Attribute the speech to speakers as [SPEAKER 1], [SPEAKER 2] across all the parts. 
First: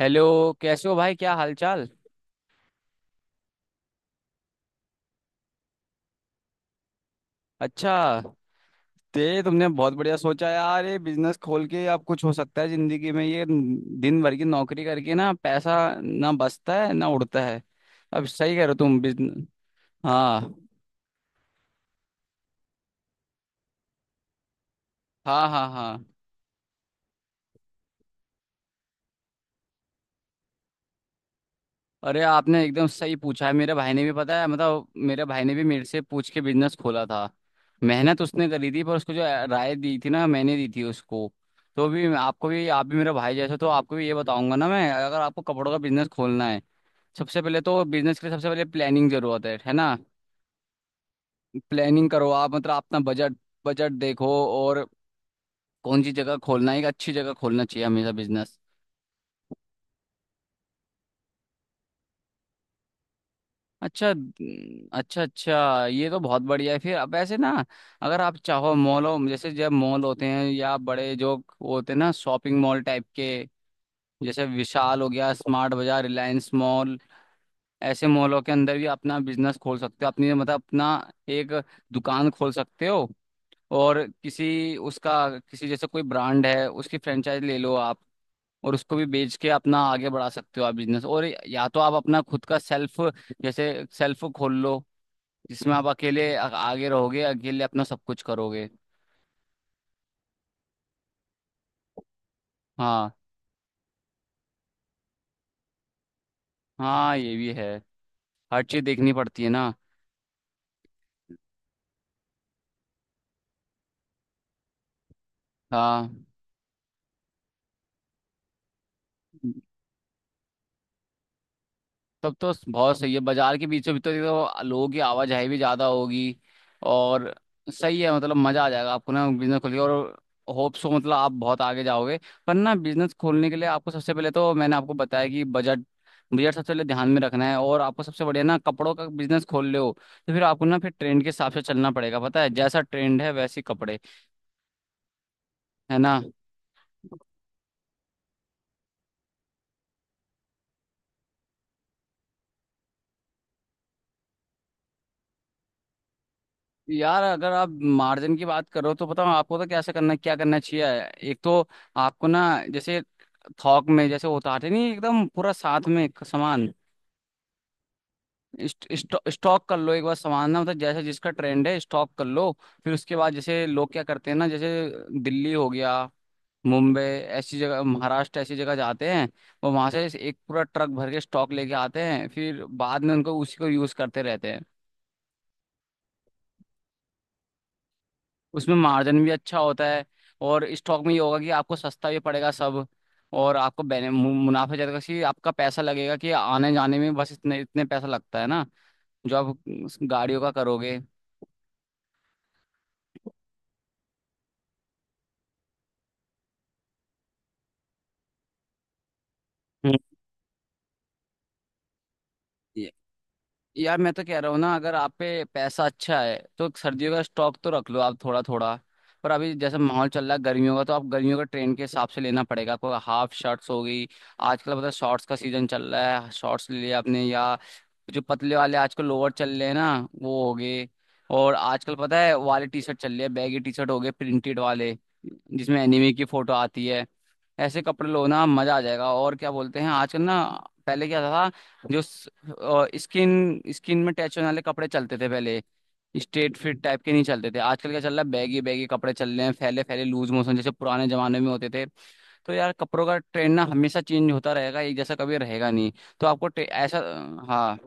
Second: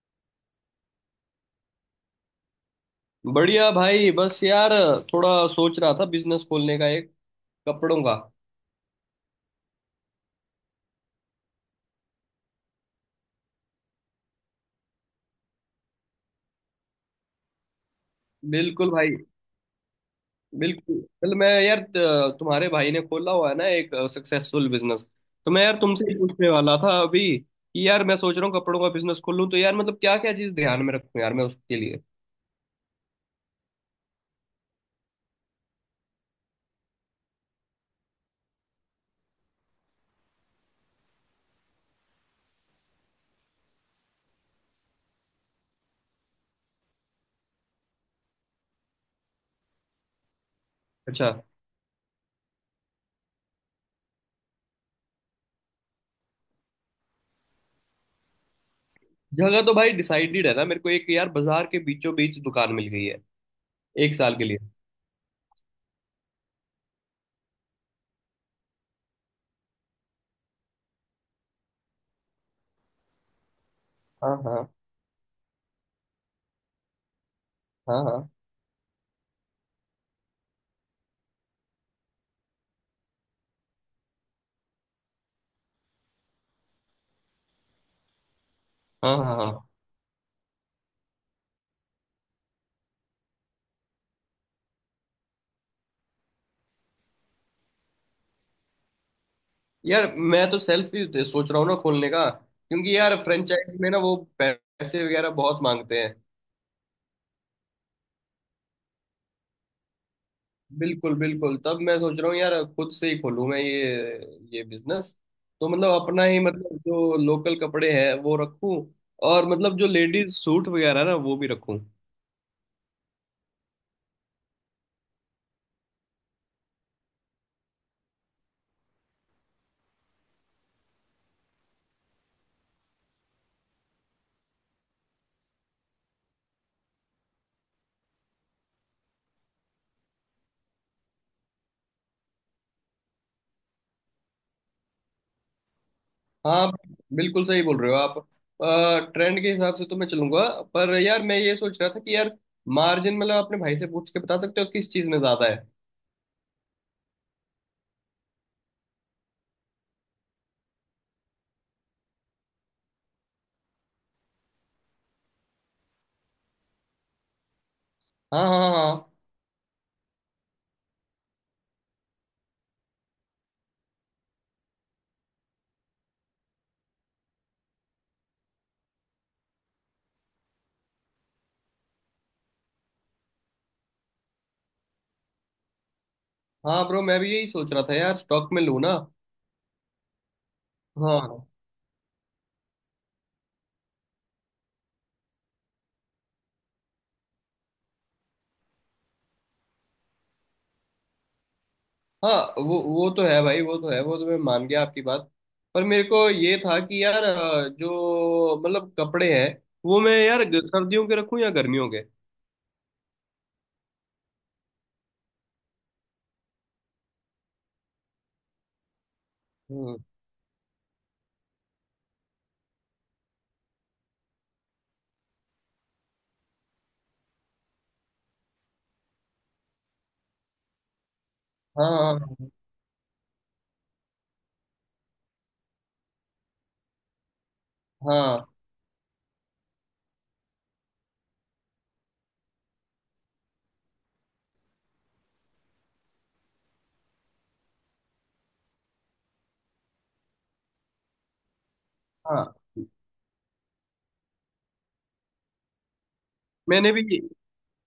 [SPEAKER 1] Hello. कैसे हो भाई, क्या हालचाल।
[SPEAKER 2] बढ़िया भाई, बस यार थोड़ा सोच रहा था बिजनेस खोलने का, एक
[SPEAKER 1] अच्छा,
[SPEAKER 2] कपड़ों का।
[SPEAKER 1] ते तुमने बहुत बढ़िया सोचा यार। ये बिजनेस खोल के आप कुछ हो सकता है जिंदगी में। ये दिन भर की नौकरी करके ना पैसा ना बचता है, ना उड़ता है। अब सही कह रहे हो
[SPEAKER 2] बिल्कुल
[SPEAKER 1] तुम,
[SPEAKER 2] भाई।
[SPEAKER 1] बिजनेस। हाँ
[SPEAKER 2] बिल्कुल, कल मैं यार तुम्हारे भाई ने खोला हुआ है ना एक सक्सेसफुल बिजनेस।
[SPEAKER 1] हाँ
[SPEAKER 2] तो मैं
[SPEAKER 1] हाँ
[SPEAKER 2] यार
[SPEAKER 1] हाँ
[SPEAKER 2] तुमसे ही पूछने वाला था अभी कि यार मैं सोच रहा हूँ कपड़ों का बिजनेस खोलूँ, तो यार मतलब क्या क्या चीज़ ध्यान में रखूँ यार मैं उसके लिए।
[SPEAKER 1] अरे आपने एकदम सही पूछा है। मेरे भाई ने भी, पता है मतलब, मेरे भाई ने भी मेरे से पूछ के बिजनेस खोला था। मेहनत उसने करी थी, पर उसको जो राय दी थी ना, मैंने दी थी उसको। तो भी आपको भी, आप भी मेरा भाई जैसे हो, तो आपको भी ये बताऊंगा ना मैं। अगर आपको कपड़ों का बिजनेस खोलना है, सबसे पहले तो बिजनेस के लिए सबसे पहले प्लानिंग जरूरत है ना।
[SPEAKER 2] अच्छा।
[SPEAKER 1] प्लानिंग करो आप, मतलब अपना बजट, बजट देखो। और कौन सी जगह खोलना है, एक अच्छी जगह खोलना चाहिए हमेशा बिजनेस।
[SPEAKER 2] जगह तो भाई डिसाइडेड है ना मेरे को, एक यार बाजार के बीचों बीच दुकान मिल गई है
[SPEAKER 1] अच्छा
[SPEAKER 2] एक साल के लिए।
[SPEAKER 1] न- अच्छा, अच्छा ये तो बहुत बढ़िया है। फिर अब ऐसे ना, अगर आप चाहो मॉलों जैसे, जब मॉल होते हैं या बड़े जो वो होते हैं ना, शॉपिंग मॉल टाइप के,
[SPEAKER 2] हाँ,
[SPEAKER 1] जैसे
[SPEAKER 2] हाँ,
[SPEAKER 1] विशाल हो गया, स्मार्ट बाजार, रिलायंस मॉल,
[SPEAKER 2] हाँ,
[SPEAKER 1] ऐसे
[SPEAKER 2] हाँ,
[SPEAKER 1] मॉलों के अंदर भी अपना बिजनेस खोल सकते हो। अपनी मतलब अपना एक दुकान खोल सकते हो। और किसी उसका, किसी जैसे कोई ब्रांड है, उसकी फ्रेंचाइज ले लो आप, और उसको भी
[SPEAKER 2] हाँ,
[SPEAKER 1] बेच
[SPEAKER 2] हाँ,
[SPEAKER 1] के
[SPEAKER 2] हाँ।
[SPEAKER 1] अपना आगे बढ़ा सकते हो आप बिजनेस। और या तो आप अपना खुद का सेल्फ, जैसे सेल्फ खोल लो, जिसमें आप अकेले आगे रहोगे, अकेले अपना सब कुछ करोगे।
[SPEAKER 2] यार मैं तो सेल्फ ही सोच रहा हूँ ना खोलने का, क्योंकि
[SPEAKER 1] हाँ,
[SPEAKER 2] यार फ्रेंचाइज में ना वो पैसे वगैरह बहुत मांगते हैं।
[SPEAKER 1] हाँ ये भी है, हर चीज देखनी पड़ती है ना।
[SPEAKER 2] बिल्कुल बिल्कुल, तब मैं सोच रहा हूँ यार खुद से ही खोलूँ मैं ये बिजनेस। तो मतलब
[SPEAKER 1] हाँ,
[SPEAKER 2] अपना ही, मतलब जो लोकल कपड़े हैं वो रखूँ, और मतलब जो लेडीज सूट वगैरह ना वो भी रखूँ।
[SPEAKER 1] तब तो बहुत सही है। बाजार के बीचों बीच तो देखो लोगों की आवाजाही भी ज्यादा होगी। और सही है, मतलब मजा आ जाएगा आपको ना बिजनेस खोल के। और होप सो, मतलब आप बहुत आगे जाओगे। पर ना बिजनेस खोलने के लिए आपको सबसे पहले तो मैंने आपको बताया कि बजट बजट सबसे पहले ध्यान में रखना है। और आपको सबसे बढ़िया ना कपड़ों का बिजनेस खोल रहे हो, तो फिर आपको ना फिर ट्रेंड के हिसाब से चलना पड़ेगा। पता है, जैसा ट्रेंड है वैसे ही कपड़े, है ना।
[SPEAKER 2] हाँ, बिल्कुल सही बोल रहे हो आप, ट्रेंड के हिसाब से तो मैं चलूंगा। पर यार मैं ये सोच रहा था कि यार मार्जिन, मतलब अपने भाई से पूछ के बता सकते हो किस चीज़ में ज़्यादा है।
[SPEAKER 1] यार अगर आप मार्जिन की बात करो, तो बताओ आपको तो कैसे करना, क्या करना चाहिए। एक तो आपको ना, जैसे थोक में जैसे उतारते नहीं एकदम पूरा साथ में एक सामान,
[SPEAKER 2] हाँ, हाँ, हाँ।
[SPEAKER 1] स्टॉक कर लो एक बार सामान ना, मतलब जैसे जिसका ट्रेंड है स्टॉक कर लो। फिर उसके बाद जैसे लोग क्या करते हैं ना, जैसे दिल्ली हो गया, मुंबई ऐसी जगह, महाराष्ट्र ऐसी जगह जाते हैं, और वहां से एक पूरा ट्रक भर के स्टॉक लेके आते हैं, फिर बाद में उनको, उसी को यूज करते रहते हैं।
[SPEAKER 2] हाँ ब्रो, मैं भी यही सोच रहा था यार, स्टॉक में
[SPEAKER 1] उसमें
[SPEAKER 2] लूँ ना।
[SPEAKER 1] मार्जिन भी अच्छा होता है। और स्टॉक में ये होगा कि
[SPEAKER 2] हाँ।
[SPEAKER 1] आपको सस्ता भी पड़ेगा सब। और आपको मुनाफा ज्यादा, कि आपका पैसा लगेगा, कि आने जाने में बस इतने इतने पैसा लगता है ना, जो आप उस गाड़ियों का करोगे।
[SPEAKER 2] हाँ, वो तो है भाई, वो तो है, वो तो मैं मान गया आपकी बात। पर मेरे को ये था कि यार, जो मतलब कपड़े हैं
[SPEAKER 1] हम्म।
[SPEAKER 2] वो मैं यार सर्दियों के रखूँ या गर्मियों के।
[SPEAKER 1] ये- यार मैं तो कह रहा हूँ ना, अगर आप पे पैसा अच्छा है तो सर्दियों का स्टॉक तो रख लो आप थोड़ा थोड़ा। पर अभी जैसे
[SPEAKER 2] हम्म।
[SPEAKER 1] माहौल चल रहा है गर्मियों का, तो आप गर्मियों का ट्रेंड के हिसाब से लेना पड़ेगा आपको। हाफ शर्ट्स हो गई, आजकल पता है शॉर्ट्स का सीजन चल रहा है, शॉर्ट्स ले लिया आपने, या जो पतले वाले आजकल लोअर चल रहे हैं ना, वो हो गए। और आजकल पता है
[SPEAKER 2] हाँ,
[SPEAKER 1] वाले टी शर्ट चल रहे हैं, बैगी टी शर्ट हो गए, प्रिंटेड वाले, जिसमें एनिमे की फोटो आती है, ऐसे कपड़े लो ना,
[SPEAKER 2] हाँ,
[SPEAKER 1] मजा आ जाएगा। और क्या बोलते हैं आजकल ना, पहले क्या था, जो स्किन स्किन में टैच होने वाले कपड़े चलते थे पहले, स्ट्रेट फिट टाइप के, नहीं चलते थे। आजकल क्या चल रहा है, बैगी बैगी कपड़े चल रहे हैं, फैले फैले, लूज मोशन जैसे पुराने जमाने में होते थे। तो
[SPEAKER 2] हाँ,
[SPEAKER 1] यार कपड़ों का ट्रेंड ना हमेशा चेंज होता रहेगा, एक जैसा कभी रहेगा नहीं। तो आपको
[SPEAKER 2] मैंने
[SPEAKER 1] ऐसा,
[SPEAKER 2] भी
[SPEAKER 1] हाँ।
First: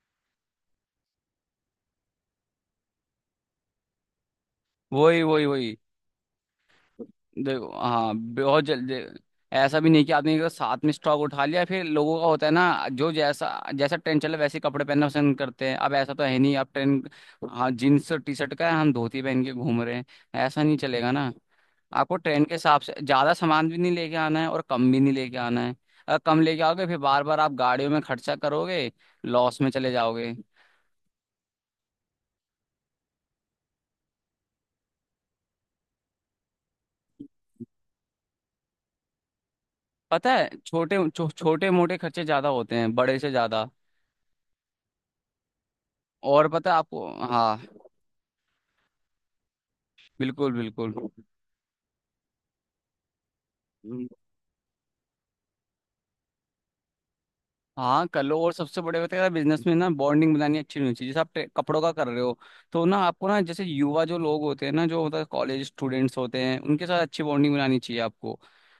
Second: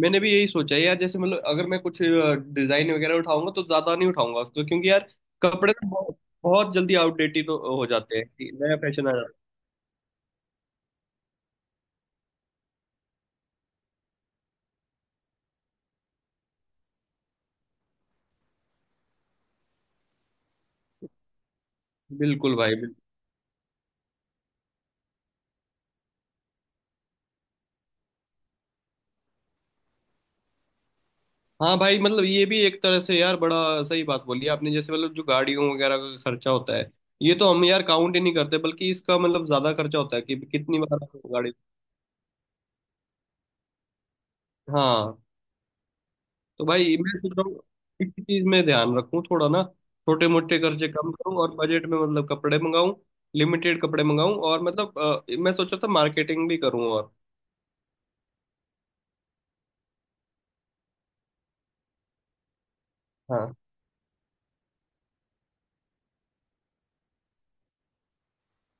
[SPEAKER 2] मैंने भी यही सोचा है यार, जैसे मतलब अगर मैं कुछ डिजाइन वगैरह उठाऊंगा तो ज्यादा नहीं उठाऊंगा उसको, क्योंकि यार
[SPEAKER 1] वही वही
[SPEAKER 2] कपड़े
[SPEAKER 1] वही
[SPEAKER 2] तो बहुत, बहुत जल्दी आउटडेटेड हो
[SPEAKER 1] देखो
[SPEAKER 2] हो
[SPEAKER 1] हाँ,
[SPEAKER 2] जाते हैं,
[SPEAKER 1] बहुत
[SPEAKER 2] नया
[SPEAKER 1] जल्दी।
[SPEAKER 2] फैशन आ जाता
[SPEAKER 1] ऐसा भी नहीं कि आदमी का साथ में स्टॉक उठा लिया, फिर लोगों का होता है ना, जो जैसा, जैसा ट्रेंड चला वैसे कपड़े पहनना पसंद करते हैं। अब ऐसा तो है नहीं, अब ट्रेंड हाँ जीन्स और टी शर्ट का है, हम धोती पहन के घूम रहे हैं, ऐसा नहीं चलेगा ना। आपको
[SPEAKER 2] है।
[SPEAKER 1] ट्रेंड के
[SPEAKER 2] बिल्कुल भाई।
[SPEAKER 1] हिसाब से ज्यादा सामान भी नहीं लेके आना है, और कम भी नहीं लेके आना है। अगर कम लेके आओगे, फिर बार बार आप गाड़ियों में खर्चा करोगे, लॉस में चले जाओगे।
[SPEAKER 2] हाँ भाई, मतलब ये भी एक तरह से यार बड़ा सही बात बोली आपने, जैसे मतलब जो गाड़ियों वगैरह का खर्चा होता है ये तो हम यार काउंट ही नहीं करते, बल्कि इसका मतलब ज्यादा खर्चा होता है
[SPEAKER 1] पता
[SPEAKER 2] कि
[SPEAKER 1] है,
[SPEAKER 2] कितनी बार आपको गाड़ी।
[SPEAKER 1] छोटे मोटे खर्चे ज्यादा होते हैं बड़े से ज्यादा।
[SPEAKER 2] हाँ,
[SPEAKER 1] और
[SPEAKER 2] तो
[SPEAKER 1] पता है
[SPEAKER 2] भाई
[SPEAKER 1] आपको,
[SPEAKER 2] मैं सोच रहा
[SPEAKER 1] हाँ,
[SPEAKER 2] हूँ इसी चीज में ध्यान रखूँ थोड़ा ना, छोटे
[SPEAKER 1] बिल्कुल
[SPEAKER 2] मोटे खर्चे
[SPEAKER 1] बिल्कुल।
[SPEAKER 2] कम करूँ और बजट में मतलब कपड़े मंगाऊँ, लिमिटेड कपड़े
[SPEAKER 1] हम्म,
[SPEAKER 2] मंगाऊँ। और मतलब मैं सोचा था मार्केटिंग भी करूँ और।
[SPEAKER 1] हाँ कर लो। और सबसे बड़े बात है बिजनेस में ना, बॉन्डिंग बनानी अच्छी होनी चाहिए। जैसे आप कपड़ों का कर रहे हो, तो ना आपको ना
[SPEAKER 2] हाँ,
[SPEAKER 1] जैसे युवा जो लोग होते हैं ना, जो मतलब कॉलेज स्टूडेंट्स होते हैं, उनके साथ अच्छी बॉन्डिंग बनानी चाहिए आपको,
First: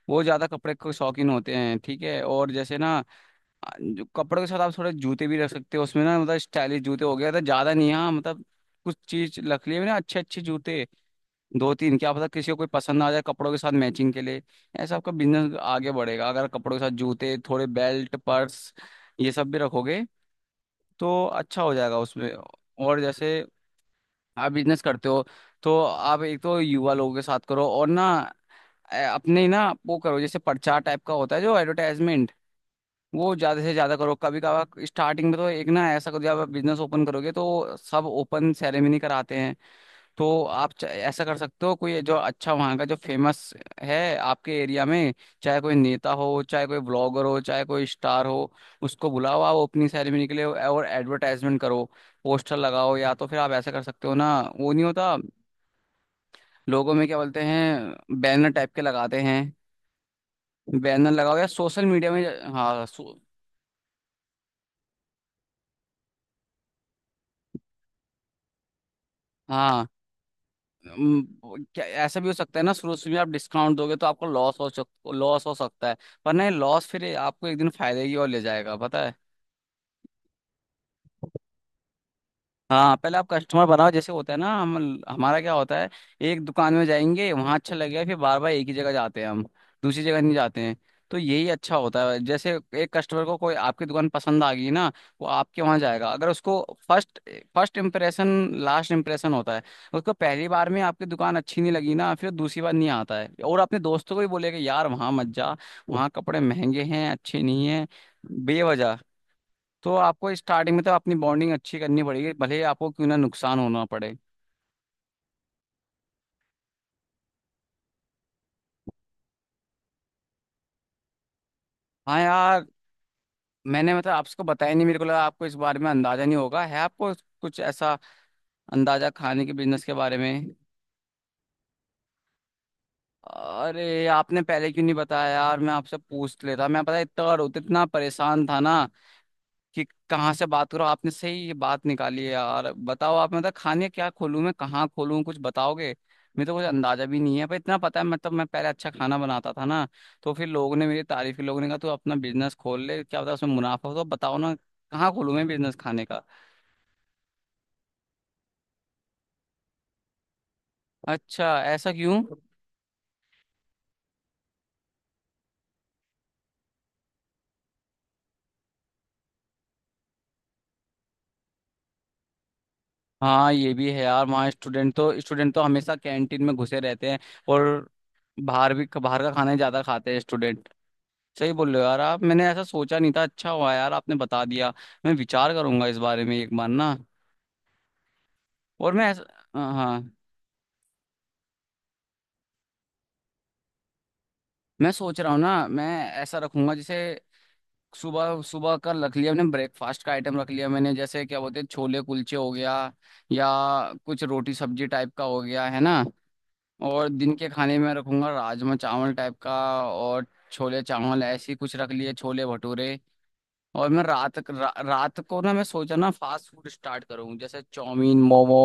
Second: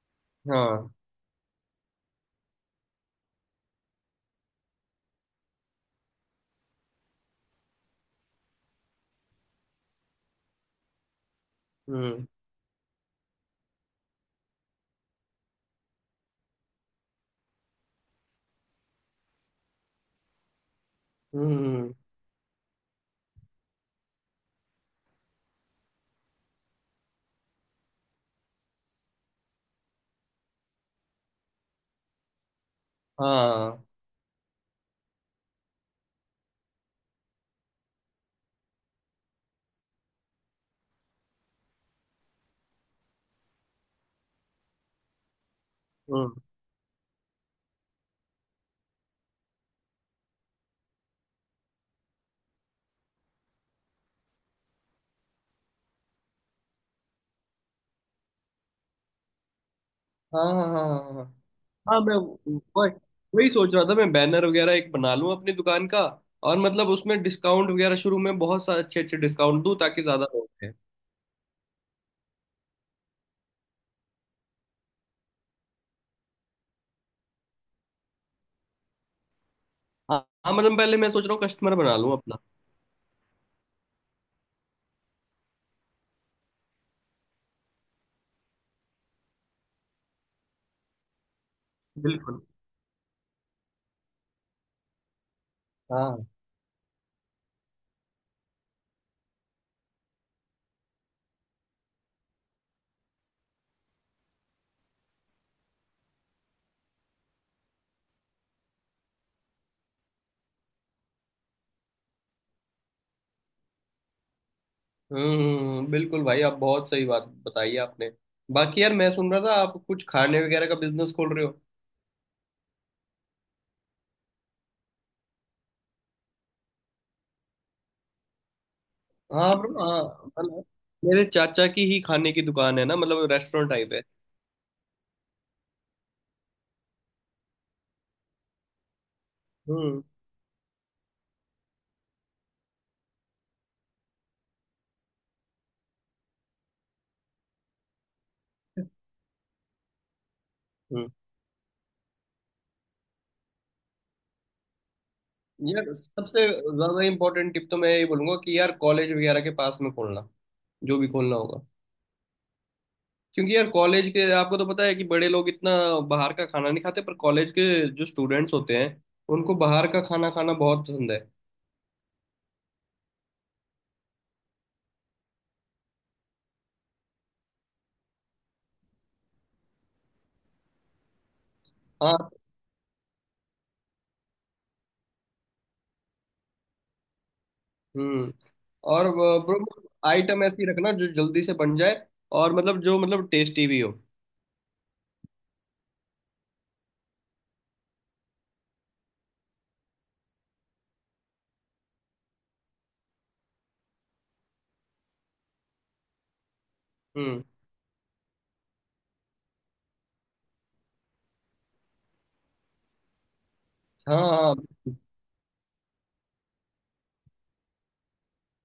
[SPEAKER 1] वो ज्यादा कपड़े के
[SPEAKER 2] हाँ।
[SPEAKER 1] शौकीन होते हैं। ठीक है। और जैसे ना, जो कपड़ों के साथ आप थोड़े जूते भी रख सकते हो उसमें ना, मतलब स्टाइलिश जूते हो गया, तो ज्यादा नहीं हाँ, मतलब कुछ चीज रख लिए ना अच्छे अच्छे जूते, दो तीन, क्या पता
[SPEAKER 2] हम्म,
[SPEAKER 1] किसी को कोई पसंद आ जाए कपड़ों के साथ मैचिंग के लिए। ऐसा आपका बिजनेस आगे बढ़ेगा, अगर कपड़ों के साथ जूते, थोड़े बेल्ट, पर्स, ये सब भी रखोगे तो
[SPEAKER 2] हम्म,
[SPEAKER 1] अच्छा हो जाएगा उसमें। और जैसे आप बिजनेस करते हो, तो आप एक तो युवा लोगों के साथ करो, और ना अपने ना वो करो जैसे पर्चा टाइप का होता है, जो एडवर्टाइजमेंट, वो ज्यादा से
[SPEAKER 2] हाँ।
[SPEAKER 1] ज्यादा करो। कभी कभार स्टार्टिंग में तो एक ना ऐसा करो, जब आप बिजनेस ओपन करोगे तो सब ओपन सेरेमनी कराते हैं, तो आप ऐसा कर सकते हो। कोई जो अच्छा वहाँ का जो फेमस है आपके एरिया में, चाहे कोई नेता
[SPEAKER 2] हम्म।
[SPEAKER 1] हो, चाहे कोई ब्लॉगर हो, चाहे कोई स्टार हो, उसको बुलाओ आप ओपनिंग सेरेमनी के लिए, और एडवर्टाइजमेंट करो, पोस्टर लगाओ। या तो फिर आप ऐसा कर सकते हो ना, वो नहीं होता लोगों में क्या बोलते हैं, बैनर टाइप के लगाते हैं,
[SPEAKER 2] हाँ, हाँ, हाँ,
[SPEAKER 1] बैनर
[SPEAKER 2] हाँ, हाँ।
[SPEAKER 1] लगाओ, या सोशल
[SPEAKER 2] हाँ
[SPEAKER 1] मीडिया
[SPEAKER 2] मैं
[SPEAKER 1] में। हाँ,
[SPEAKER 2] वही वही सोच रहा था, मैं बैनर वगैरह एक बना लूं अपनी दुकान का, और मतलब उसमें डिस्काउंट वगैरह शुरू में बहुत सारे अच्छे अच्छे डिस्काउंट दूं
[SPEAKER 1] हाँ।
[SPEAKER 2] ताकि ज्यादा लोग आएं।
[SPEAKER 1] अम, क्या ऐसा भी हो सकता है ना, शुरू शुरू में आप डिस्काउंट दोगे तो आपको लॉस हो सकता है। पर नहीं, लॉस फिर आपको एक दिन फायदे की ओर ले जाएगा, पता है।
[SPEAKER 2] हाँ, हाँ, मतलब पहले मैं सोच रहा हूँ कस्टमर बना लूं अपना।
[SPEAKER 1] हाँ, पहले आप कस्टमर बनाओ। जैसे होता है ना, हम हमारा क्या होता है, एक दुकान में जाएंगे, वहाँ अच्छा लगेगा, फिर बार बार एक ही जगह जाते हैं हम, दूसरी जगह नहीं जाते हैं। तो यही अच्छा होता है।
[SPEAKER 2] बिल्कुल।
[SPEAKER 1] जैसे एक कस्टमर को कोई आपकी दुकान पसंद आ गई ना, वो आपके वहाँ जाएगा।
[SPEAKER 2] हाँ।
[SPEAKER 1] अगर उसको first first impression last impression होता है, उसको पहली बार में आपकी दुकान अच्छी नहीं लगी ना, फिर दूसरी बार नहीं आता है, और अपने दोस्तों को भी बोलेगा यार वहाँ मत जा, वहाँ कपड़े महंगे हैं, अच्छे नहीं हैं, बेवजह। तो आपको स्टार्टिंग में तो अपनी बॉन्डिंग अच्छी करनी पड़ेगी, भले ही आपको क्यों ना नुकसान होना पड़े।
[SPEAKER 2] हम्म, बिल्कुल भाई, आप बहुत सही बात बताई आपने। बाकी यार मैं सुन रहा था आप कुछ खाने वगैरह का बिजनेस खोल रहे हो।
[SPEAKER 1] हाँ यार। मैंने मतलब आपको बताया नहीं, मेरे को लगा आपको इस बारे में अंदाजा नहीं होगा, है आपको कुछ ऐसा अंदाजा खाने के
[SPEAKER 2] हाँ bro,
[SPEAKER 1] बिजनेस के बारे
[SPEAKER 2] हाँ
[SPEAKER 1] में।
[SPEAKER 2] मतलब मेरे चाचा की ही खाने की दुकान है ना, मतलब रेस्टोरेंट टाइप है।
[SPEAKER 1] अरे आपने पहले क्यों नहीं बताया यार, मैं आपसे पूछ लेता। मैं पता है इतना इतना परेशान था ना कि
[SPEAKER 2] हम्म।
[SPEAKER 1] कहाँ से बात करो। आपने सही ये बात निकाली है यार। बताओ आप, मतलब खाने, क्या खोलूँ मैं, कहाँ खोलूँ, कुछ बताओगे। मेरे तो कुछ अंदाजा भी नहीं है, पर इतना पता है, मतलब मैं पहले अच्छा खाना बनाता था ना, तो फिर लोगों ने मेरी
[SPEAKER 2] हम्म।
[SPEAKER 1] तारीफ की, लोगों ने कहा तू अपना बिजनेस खोल ले, क्या पता उसमें मुनाफा हो। तो बताओ ना, कहाँ खोलूँ मैं बिजनेस
[SPEAKER 2] यार
[SPEAKER 1] खाने का।
[SPEAKER 2] सबसे ज्यादा इम्पोर्टेंट टिप तो मैं यही बोलूंगा कि यार कॉलेज वगैरह के पास में खोलना, जो भी खोलना
[SPEAKER 1] अच्छा,
[SPEAKER 2] होगा।
[SPEAKER 1] ऐसा क्यों।
[SPEAKER 2] क्योंकि यार कॉलेज के आपको तो पता है कि बड़े लोग इतना बाहर का खाना नहीं खाते, पर कॉलेज के जो स्टूडेंट्स होते हैं उनको बाहर का खाना खाना बहुत पसंद है।
[SPEAKER 1] हाँ, ये भी है यार, वहाँ स्टूडेंट तो, स्टूडेंट तो हमेशा कैंटीन में घुसे रहते हैं, और बाहर भी, बाहर का खाना ही ज्यादा खाते हैं स्टूडेंट। सही बोल रहे हो यार आप,
[SPEAKER 2] हाँ।
[SPEAKER 1] मैंने ऐसा सोचा नहीं था, अच्छा हुआ यार आपने बता दिया। मैं विचार करूंगा इस बारे में एक बार ना।
[SPEAKER 2] हम्म।
[SPEAKER 1] और मैं
[SPEAKER 2] और
[SPEAKER 1] ऐसा,
[SPEAKER 2] ब्रो,
[SPEAKER 1] हाँ, हाँ,
[SPEAKER 2] आइटम ऐसी रखना जो जल्दी से बन जाए, और मतलब जो मतलब टेस्टी भी हो।
[SPEAKER 1] मैं सोच रहा हूँ ना। मैं ऐसा रखूंगा जैसे, सुबह सुबह का रख लिया मैंने, ब्रेकफास्ट का आइटम रख लिया मैंने, जैसे क्या बोलते हैं, छोले कुलचे हो गया, या कुछ रोटी सब्जी टाइप का हो गया, है ना। और दिन
[SPEAKER 2] हम्म।
[SPEAKER 1] के खाने में रखूंगा राजमा चावल टाइप का, और छोले चावल, ऐसी कुछ रख लिए, छोले भटूरे। और मैं
[SPEAKER 2] हाँ, हाँ।
[SPEAKER 1] रात को ना मैं सोचा ना फास्ट फूड स्टार्ट करूँ, जैसे chow mein, momo,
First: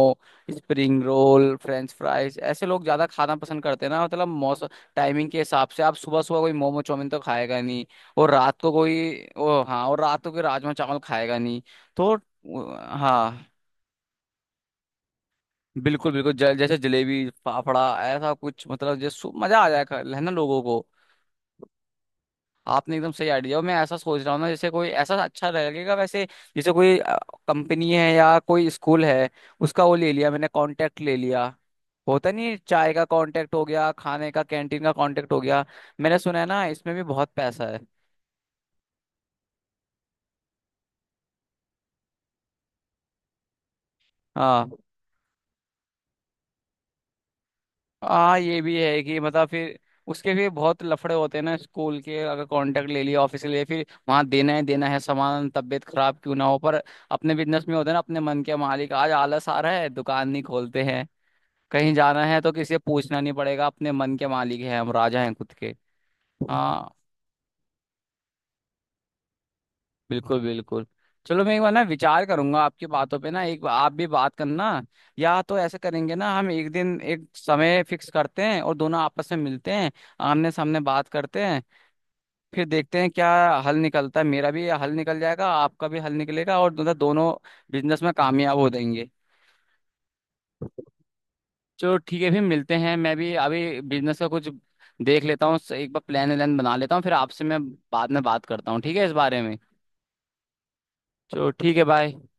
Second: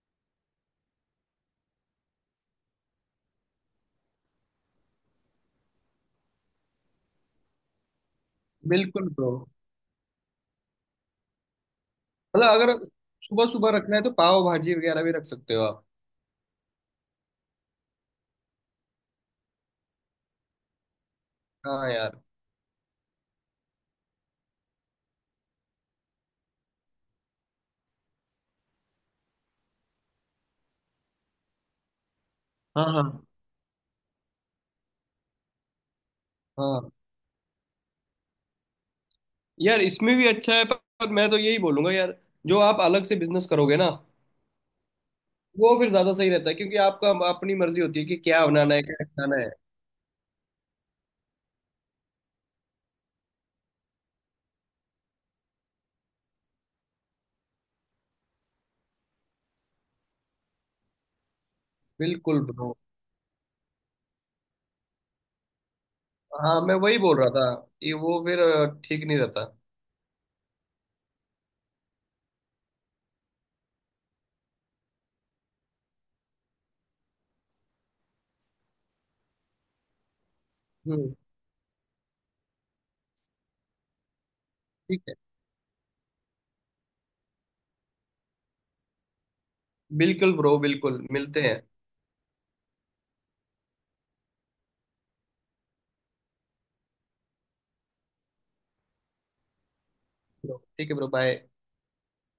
[SPEAKER 1] spring roll, French fries, ऐसे लोग ज्यादा खाना पसंद करते हैं ना। मतलब मौसम, टाइमिंग के हिसाब से, आप सुबह सुबह कोई मोमो चाउमीन तो खाएगा नहीं, और रात को
[SPEAKER 2] बिल्कुल
[SPEAKER 1] कोई,
[SPEAKER 2] ब्रो,
[SPEAKER 1] ओ हाँ, और रात को कोई राजमा चावल खाएगा नहीं। तो
[SPEAKER 2] मतलब अगर
[SPEAKER 1] हाँ,
[SPEAKER 2] सुबह सुबह रखना है तो पाव भाजी वगैरह भी रख सकते हो आप।
[SPEAKER 1] बिल्कुल बिल्कुल। जैसे जलेबी फाफड़ा ऐसा कुछ, मतलब जैसे मजा आ जाएगा है ना लोगों को।
[SPEAKER 2] हाँ यार।
[SPEAKER 1] आपने एकदम सही आइडिया, मैं ऐसा सोच रहा हूँ ना, जैसे कोई ऐसा अच्छा लगेगा वैसे, जैसे कोई कंपनी है या कोई स्कूल है, उसका वो ले लिया मैंने, कांटेक्ट ले लिया, होता नहीं है,
[SPEAKER 2] हाँ,
[SPEAKER 1] चाय
[SPEAKER 2] हाँ,
[SPEAKER 1] का कांटेक्ट हो गया, खाने का कैंटीन का कांटेक्ट हो गया, मैंने सुना है ना
[SPEAKER 2] हाँ।
[SPEAKER 1] इसमें भी बहुत पैसा है।
[SPEAKER 2] यार इसमें भी अच्छा है, पर मैं तो यही बोलूंगा यार, जो आप अलग से बिजनेस करोगे ना
[SPEAKER 1] हाँ,
[SPEAKER 2] वो फिर ज्यादा सही रहता है, क्योंकि आपका अपनी मर्जी होती है कि
[SPEAKER 1] हाँ
[SPEAKER 2] क्या
[SPEAKER 1] ये
[SPEAKER 2] बनाना
[SPEAKER 1] भी
[SPEAKER 2] है
[SPEAKER 1] है
[SPEAKER 2] क्या
[SPEAKER 1] कि
[SPEAKER 2] खाना
[SPEAKER 1] मतलब
[SPEAKER 2] है।
[SPEAKER 1] फिर उसके भी बहुत लफड़े होते हैं ना, स्कूल के अगर कांटेक्ट ले लिया, ऑफिस ले लिया, फिर वहाँ देना है, देना है सामान, तबीयत खराब क्यों ना हो। पर अपने बिजनेस में होते हैं ना अपने मन के मालिक, आज आलस आ रहा है दुकान नहीं खोलते हैं, कहीं जाना है
[SPEAKER 2] बिल्कुल
[SPEAKER 1] तो किसी
[SPEAKER 2] ब्रो।
[SPEAKER 1] से पूछना नहीं पड़ेगा, अपने मन के मालिक हैं, हम राजा हैं खुद के।
[SPEAKER 2] हाँ मैं
[SPEAKER 1] हाँ,
[SPEAKER 2] वही बोल रहा था कि वो फिर ठीक नहीं रहता।
[SPEAKER 1] बिल्कुल बिल्कुल। चलो मैं एक बार ना विचार करूंगा आपकी बातों पे ना, एक बार आप भी बात करना। या तो ऐसे करेंगे ना हम, एक दिन एक समय फिक्स करते हैं और दोनों आपस में मिलते हैं, आमने सामने बात
[SPEAKER 2] हम्म।
[SPEAKER 1] करते हैं, फिर देखते हैं क्या हल निकलता है। मेरा भी हल
[SPEAKER 2] ठीक है।
[SPEAKER 1] निकल जाएगा, आपका भी हल निकलेगा, और दोनों दोनों बिजनेस में कामयाब हो जाएंगे।
[SPEAKER 2] बिल्कुल ब्रो, बिल्कुल, मिलते हैं।
[SPEAKER 1] चलो ठीक है, फिर मिलते हैं। मैं भी अभी बिजनेस का कुछ देख लेता हूँ एक बार, प्लान व्लान बना लेता हूँ, फिर आपसे मैं बाद में बात करता हूँ, ठीक है, इस बारे में।
[SPEAKER 2] ठीक है ब्रो, बाय।
[SPEAKER 1] चलो ठीक है, बाय।